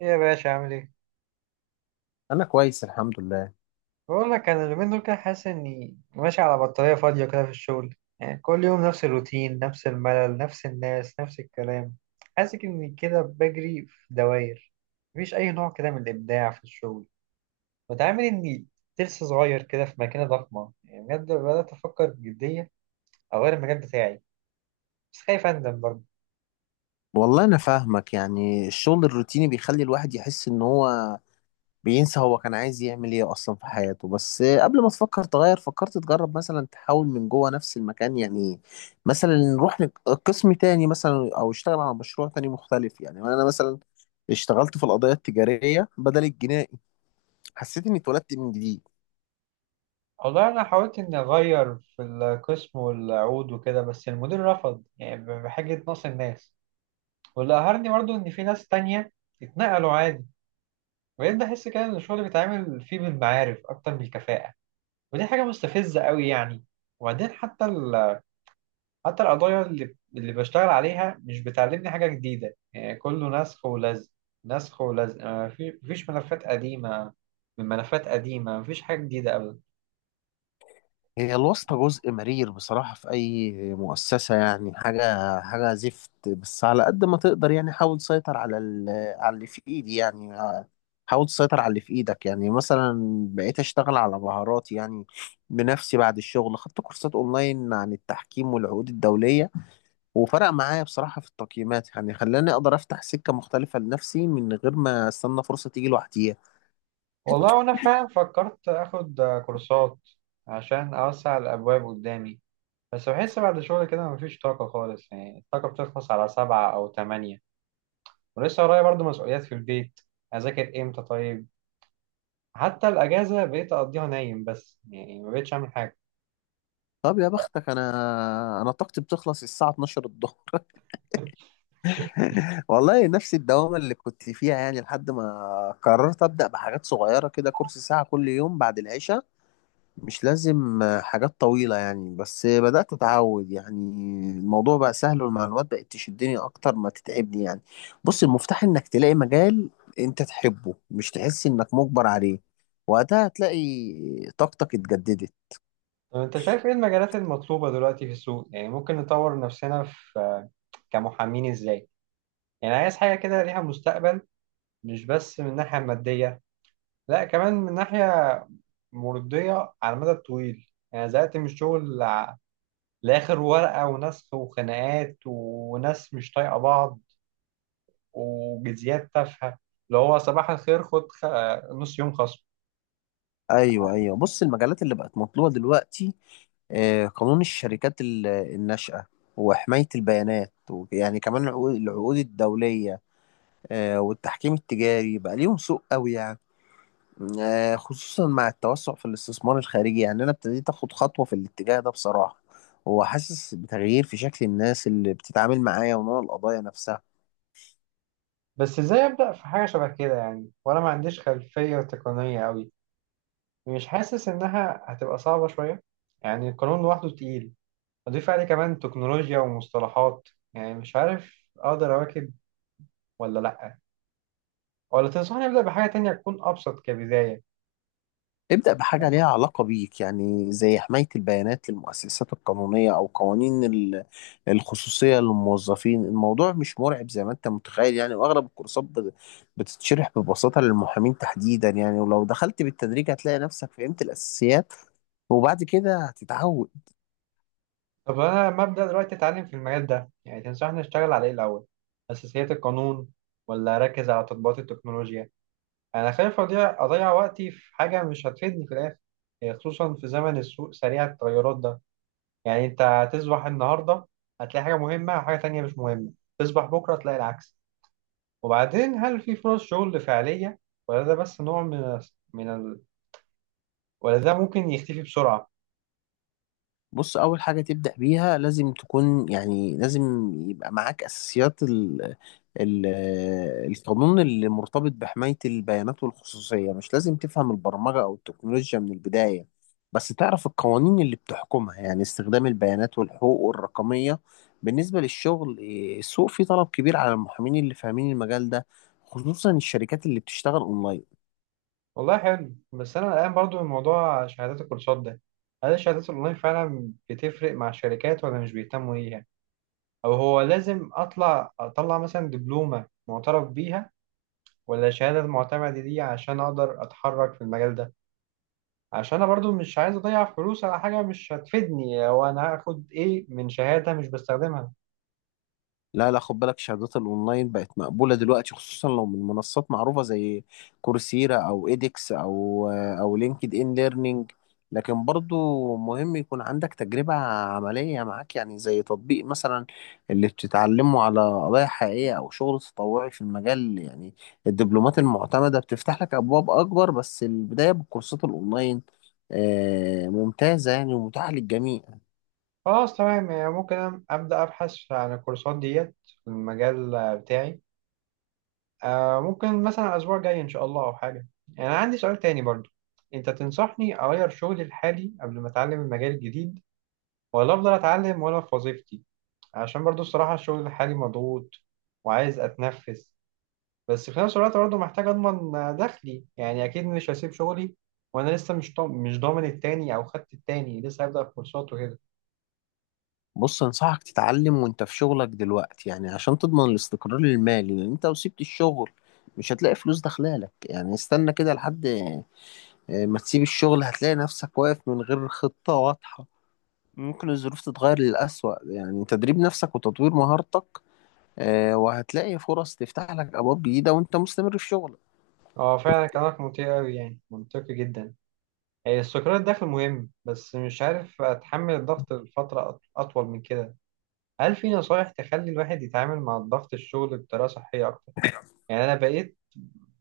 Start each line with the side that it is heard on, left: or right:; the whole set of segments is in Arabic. right: إيه يا باشا عامل ايه؟
left: انا كويس الحمد لله.
right: بقول لك انا اليومين دول كده حاسس اني ماشي على بطارية فاضية كده في الشغل، يعني كل يوم نفس الروتين، نفس الملل، نفس الناس، نفس الكلام. حاسس اني كده بجري في دواير. مفيش اي نوع كده من الابداع في الشغل. متعامل اني ترس صغير كده في ماكينة ضخمة، يعني بجد بدأت افكر بجدية اغير المجال بتاعي، بس خايف اندم برضه.
left: والله انا فاهمك، يعني الشغل الروتيني بيخلي الواحد يحس ان هو بينسى هو كان عايز يعمل ايه اصلا في حياته. بس قبل ما تفكر تغير، فكرت تجرب مثلا تحاول من جوه نفس المكان يعني. مثلا نروح قسم تاني مثلا او اشتغل على مشروع تاني مختلف يعني. انا مثلا اشتغلت في القضايا التجارية بدل الجنائي، حسيت اني اتولدت من جديد.
right: والله انا حاولت اني اغير في القسم والعود وكده بس المدير رفض، يعني بحاجة نقص الناس. واللي قهرني برضو إن في ناس تانية اتنقلوا عادي. بقيت بحس كده إن الشغل بيتعامل فيه بالمعارف أكتر من الكفاءة، ودي حاجة مستفزة قوي يعني. وبعدين حتى القضايا اللي بشتغل عليها مش بتعلمني حاجة جديدة، يعني كله نسخ ولزق. نسخ ولزق آه، في- مفيش ملفات قديمة من ملفات قديمة مفيش حاجة جديدة أبدا.
left: هي الواسطة جزء مرير بصراحة في أي مؤسسة، يعني حاجة زفت. بس على قد ما تقدر يعني حاول تسيطر على على اللي في إيدي يعني، حاول تسيطر على اللي في إيدك يعني. مثلا بقيت أشتغل على مهاراتي يعني بنفسي بعد الشغل، خدت كورسات أونلاين عن التحكيم والعقود الدولية، وفرق معايا بصراحة في التقييمات يعني. خلاني أقدر أفتح سكة مختلفة لنفسي من غير ما أستنى فرصة تيجي لوحديها.
right: والله وأنا فعلا فكرت آخد كورسات عشان أوسع الأبواب قدامي. بس بحس بعد شغل كده مفيش طاقة خالص، يعني الطاقة بتخلص على 7 أو 8، ولسه ورايا برضه مسؤوليات في البيت، أذاكر إمتى طيب؟ حتى الأجازة بقيت أقضيها نايم، بس يعني ما بقتش أعمل حاجة.
left: طب يا بختك، أنا طاقتي بتخلص الساعة 12 الظهر. والله نفس الدوامة اللي كنت فيها يعني، لحد ما قررت أبدأ بحاجات صغيرة كده، كورس ساعة كل يوم بعد العشاء. مش لازم حاجات طويلة يعني، بس بدأت أتعود يعني. الموضوع بقى سهل والمعلومات بقت تشدني أكتر ما تتعبني يعني. بص، المفتاح إنك تلاقي مجال أنت تحبه، مش تحس إنك مجبر عليه. وقتها هتلاقي طاقتك اتجددت.
right: طب أنت شايف إيه المجالات المطلوبة دلوقتي في السوق، يعني ممكن نطور نفسنا في كمحامين إزاي؟ يعني عايز حاجة كده ليها مستقبل، مش بس من الناحية المادية، لا كمان من ناحية مرضية على المدى الطويل. يعني زهقت من الشغل، لآخر ورقة ونسخ وخناقات وناس مش طايقة بعض وجزيات تافهة، اللي هو صباح الخير نص يوم خصم.
left: ايوه ايوه، بص المجالات اللي بقت مطلوبه دلوقتي، قانون الشركات الناشئه، وحمايه البيانات، ويعني كمان العقود الدوليه، والتحكيم التجاري بقى ليهم سوق قوي يعني. خصوصا مع التوسع في الاستثمار الخارجي. يعني انا ابتديت اخد خطوه في الاتجاه ده بصراحه، وحاسس بتغيير في شكل الناس اللي بتتعامل معايا ونوع القضايا نفسها.
right: بس ازاي أبدأ في حاجة شبه كده، يعني وأنا ما عنديش خلفية تقنية أوي، مش حاسس إنها هتبقى صعبة شوية؟ يعني القانون لوحده تقيل، أضيف عليه كمان تكنولوجيا ومصطلحات، يعني مش عارف أقدر أواكب ولا لأ، ولا تنصحني أبدأ بحاجة تانية تكون أبسط كبداية؟
left: ابدأ بحاجة ليها علاقة بيك، يعني زي حماية البيانات للمؤسسات القانونية أو قوانين الخصوصية للموظفين. الموضوع مش مرعب زي ما أنت متخيل يعني، وأغلب الكورسات بتتشرح ببساطة للمحامين تحديدا يعني، ولو دخلت بالتدريج هتلاقي نفسك فهمت الأساسيات وبعد كده هتتعود.
right: طب انا مبدأ دلوقتي اتعلم في المجال ده، يعني تنصحني اشتغل على ايه الاول؟ اساسيات القانون ولا اركز على تطبيقات التكنولوجيا؟ انا خايف اضيع وقتي في حاجة مش هتفيدني في الاخر، يعني خصوصا في زمن السوق سريع التغيرات ده. يعني انت هتصبح النهاردة هتلاقي حاجة مهمة وحاجة تانية مش مهمة، تصبح بكرة تلاقي العكس. وبعدين هل في فرص شغل فعلية، ولا ده بس نوع من ال... ولا ده ممكن يختفي بسرعة؟
left: بص، أول حاجة تبدأ بيها لازم تكون، يعني لازم يبقى معاك أساسيات ال- القانون اللي مرتبط بحماية البيانات والخصوصية. مش لازم تفهم البرمجة أو التكنولوجيا من البداية، بس تعرف القوانين اللي بتحكمها يعني استخدام البيانات والحقوق الرقمية. بالنسبة للشغل السوق فيه طلب كبير على المحامين اللي فاهمين المجال ده، خصوصا الشركات اللي بتشتغل أونلاين.
right: والله حلو، بس انا قلقان برضو من موضوع شهادات الكورسات ده. هل الشهادات الاونلاين فعلا بتفرق مع الشركات ولا مش بيهتموا ليها؟ او هو لازم اطلع مثلا دبلومة معترف بيها ولا شهادة معتمدة دي عشان اقدر اتحرك في المجال ده؟ عشان انا برضو مش عايز اضيع فلوس على حاجة مش هتفيدني، او انا هاخد ايه من شهادة مش بستخدمها.
left: لا لا، خد بالك، شهادات الاونلاين بقت مقبوله دلوقتي، خصوصا لو من منصات معروفه زي كورسيرا او ايدكس او لينكد ان ليرنينج. لكن برضو مهم يكون عندك تجربه عمليه معاك، يعني زي تطبيق مثلا اللي بتتعلمه على قضايا حقيقيه، او شغل تطوعي في المجال يعني. الدبلومات المعتمده بتفتح لك ابواب اكبر، بس البدايه بالكورسات الاونلاين ممتازه يعني، ومتاحه للجميع.
right: خلاص تمام، يعني ممكن أنا ابدا ابحث عن الكورسات ديت في المجال بتاعي. ممكن مثلا الأسبوع الجاي إن شاء الله أو حاجة. يعني أنا عندي سؤال تاني برضو، أنت تنصحني أغير شغلي الحالي قبل ما أتعلم المجال الجديد، ولا أفضل أتعلم وأنا في وظيفتي؟ عشان برضو الصراحة الشغل الحالي مضغوط وعايز أتنفس، بس في نفس الوقت برضو محتاج أضمن دخلي، يعني أكيد مش هسيب شغلي وأنا لسه مش ضامن التاني أو خدت التاني لسه هبدأ في كورسات وكده.
left: بص، انصحك تتعلم وانت في شغلك دلوقتي، يعني عشان تضمن الاستقرار المالي. لان انت لو سبت الشغل مش هتلاقي فلوس داخلالك يعني. استنى كده لحد، ما تسيب الشغل هتلاقي نفسك واقف من غير خطة واضحة، ممكن الظروف تتغير للأسوأ يعني. تدريب نفسك وتطوير مهارتك، وهتلاقي فرص تفتح لك أبواب جديدة وانت مستمر في شغلك.
right: أه، فعلا كلامك منطقي أوي، يعني منطقي جدا. استقرار الدخل مهم، بس مش عارف أتحمل الضغط لفترة أطول من كده. هل في نصايح تخلي الواحد يتعامل مع الضغط الشغل بطريقة صحية أكتر؟ يعني أنا بقيت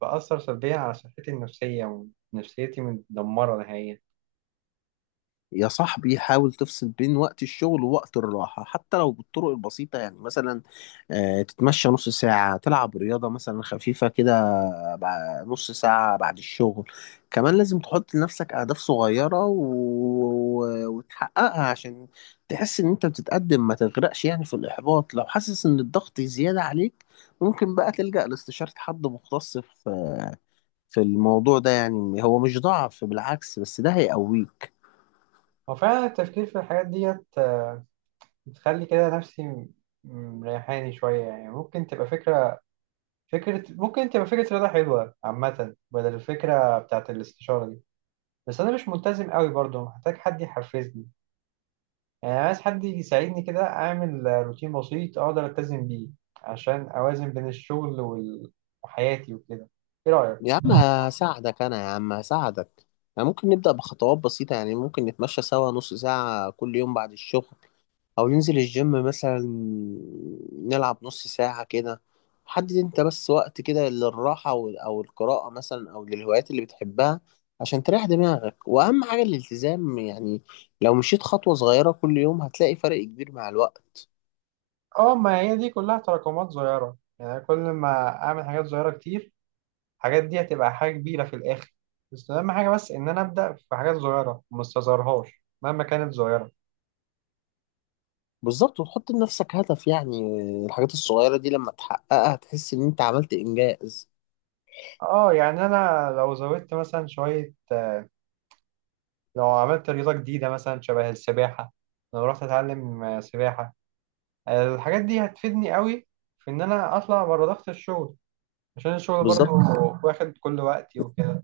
right: بأثر سلبيا على صحتي النفسية، ونفسيتي متدمرة نهائيا.
left: يا صاحبي، حاول تفصل بين وقت الشغل ووقت الراحة، حتى لو بالطرق البسيطة يعني. مثلا تتمشى نص ساعة، تلعب رياضة مثلا خفيفة كده نص ساعة بعد الشغل. كمان لازم تحط لنفسك أهداف صغيرة وتحققها، عشان تحس إن أنت بتتقدم، ما تغرقش يعني في الإحباط. لو حاسس إن الضغط زيادة عليك، ممكن بقى تلجأ لاستشارة حد مختص في الموضوع ده يعني. هو مش ضعف، بالعكس، بس ده هيقويك.
right: هو فعلا التفكير في الحاجات ديت بتخلي كده نفسي مريحاني شوية. يعني ممكن تبقى فكرة رياضة حلوة عامة، بدل الفكرة بتاعت الاستشارة دي. بس أنا مش ملتزم قوي برضه، محتاج حد يحفزني، يعني عايز حد يساعدني كده أعمل روتين بسيط أقدر ألتزم بيه، عشان أوازن بين الشغل وحياتي وكده. إيه رأيك؟
left: يا عم هساعدك، أنا يا عم هساعدك. يعني ممكن نبدأ بخطوات بسيطة، يعني ممكن نتمشى سوا نص ساعة كل يوم بعد الشغل، او ننزل الجيم مثلا نلعب نص ساعة كده. حدد انت بس وقت كده للراحة أو القراءة مثلا، او للهوايات اللي بتحبها، عشان تريح دماغك. واهم حاجة الالتزام يعني. لو مشيت خطوة صغيرة كل يوم، هتلاقي فرق كبير مع الوقت.
right: اه، ما هي دي كلها تراكمات صغيرة، يعني كل ما أعمل حاجات صغيرة كتير الحاجات دي هتبقى حاجة كبيرة في الآخر. بس أهم حاجة بس إن أنا أبدأ في حاجات صغيرة وما استظهرهاش مهما كانت صغيرة.
left: بالظبط، وتحط لنفسك هدف يعني. الحاجات الصغيرة دي لما تحققها هتحس ان انت عملت انجاز.
right: اه، يعني أنا لو زودت مثلا شوية، لو عملت رياضة جديدة مثلا شبه السباحة، لو رحت أتعلم سباحة، الحاجات دي هتفيدني قوي في ان انا اطلع بره ضغط الشغل، عشان الشغل برضو
left: بالظبط.
right: واخد كل وقتي وكده.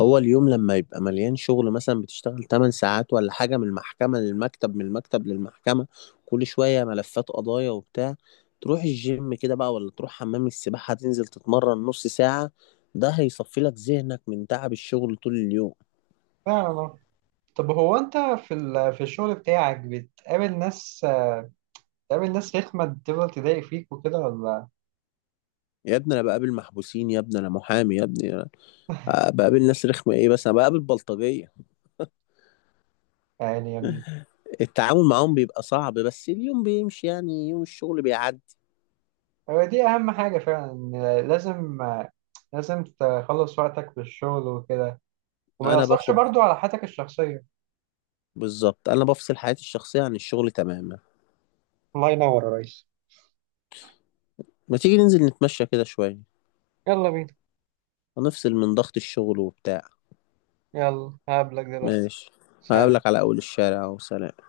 left: هو اليوم لما يبقى مليان شغل، مثلا بتشتغل 8 ساعات ولا حاجة، من المحكمة للمكتب، من المكتب للمحكمة، كل شوية ملفات قضايا وبتاع. تروح الجيم كده بقى، ولا تروح حمام السباحة تنزل تتمرن نص ساعة، ده هيصفي لك ذهنك من تعب الشغل طول اليوم.
right: فعلا، آه. طب هو انت في الشغل بتاعك بتقابل ناس رخمة بتفضل تضايق فيك وكده ولا؟
left: يا ابني انا بقابل محبوسين، يا ابني انا محامي، يا ابني أنا بقابل ناس رخمة ايه، بس انا بقابل بلطجية.
right: يعني يا ابني.
left: التعامل معاهم بيبقى صعب، بس اليوم بيمشي يعني، يوم الشغل بيعدي.
right: هو دي اهم حاجة فعلا، إن لازم لازم تخلص وقتك في الشغل وكده، وما
left: انا
right: يأثرش
left: باخد،
right: برضو على حياتك الشخصية.
left: بالظبط، انا بفصل حياتي الشخصية عن الشغل تماما.
right: الله ينور يا ريس.
left: ما تيجي ننزل نتمشى كده شوية،
right: يلا بينا.
left: ونفصل من ضغط الشغل وبتاع.
right: يلا هقابلك دلوقتي.
left: ماشي.
right: سلام.
left: هقابلك على أول الشارع، وسلام.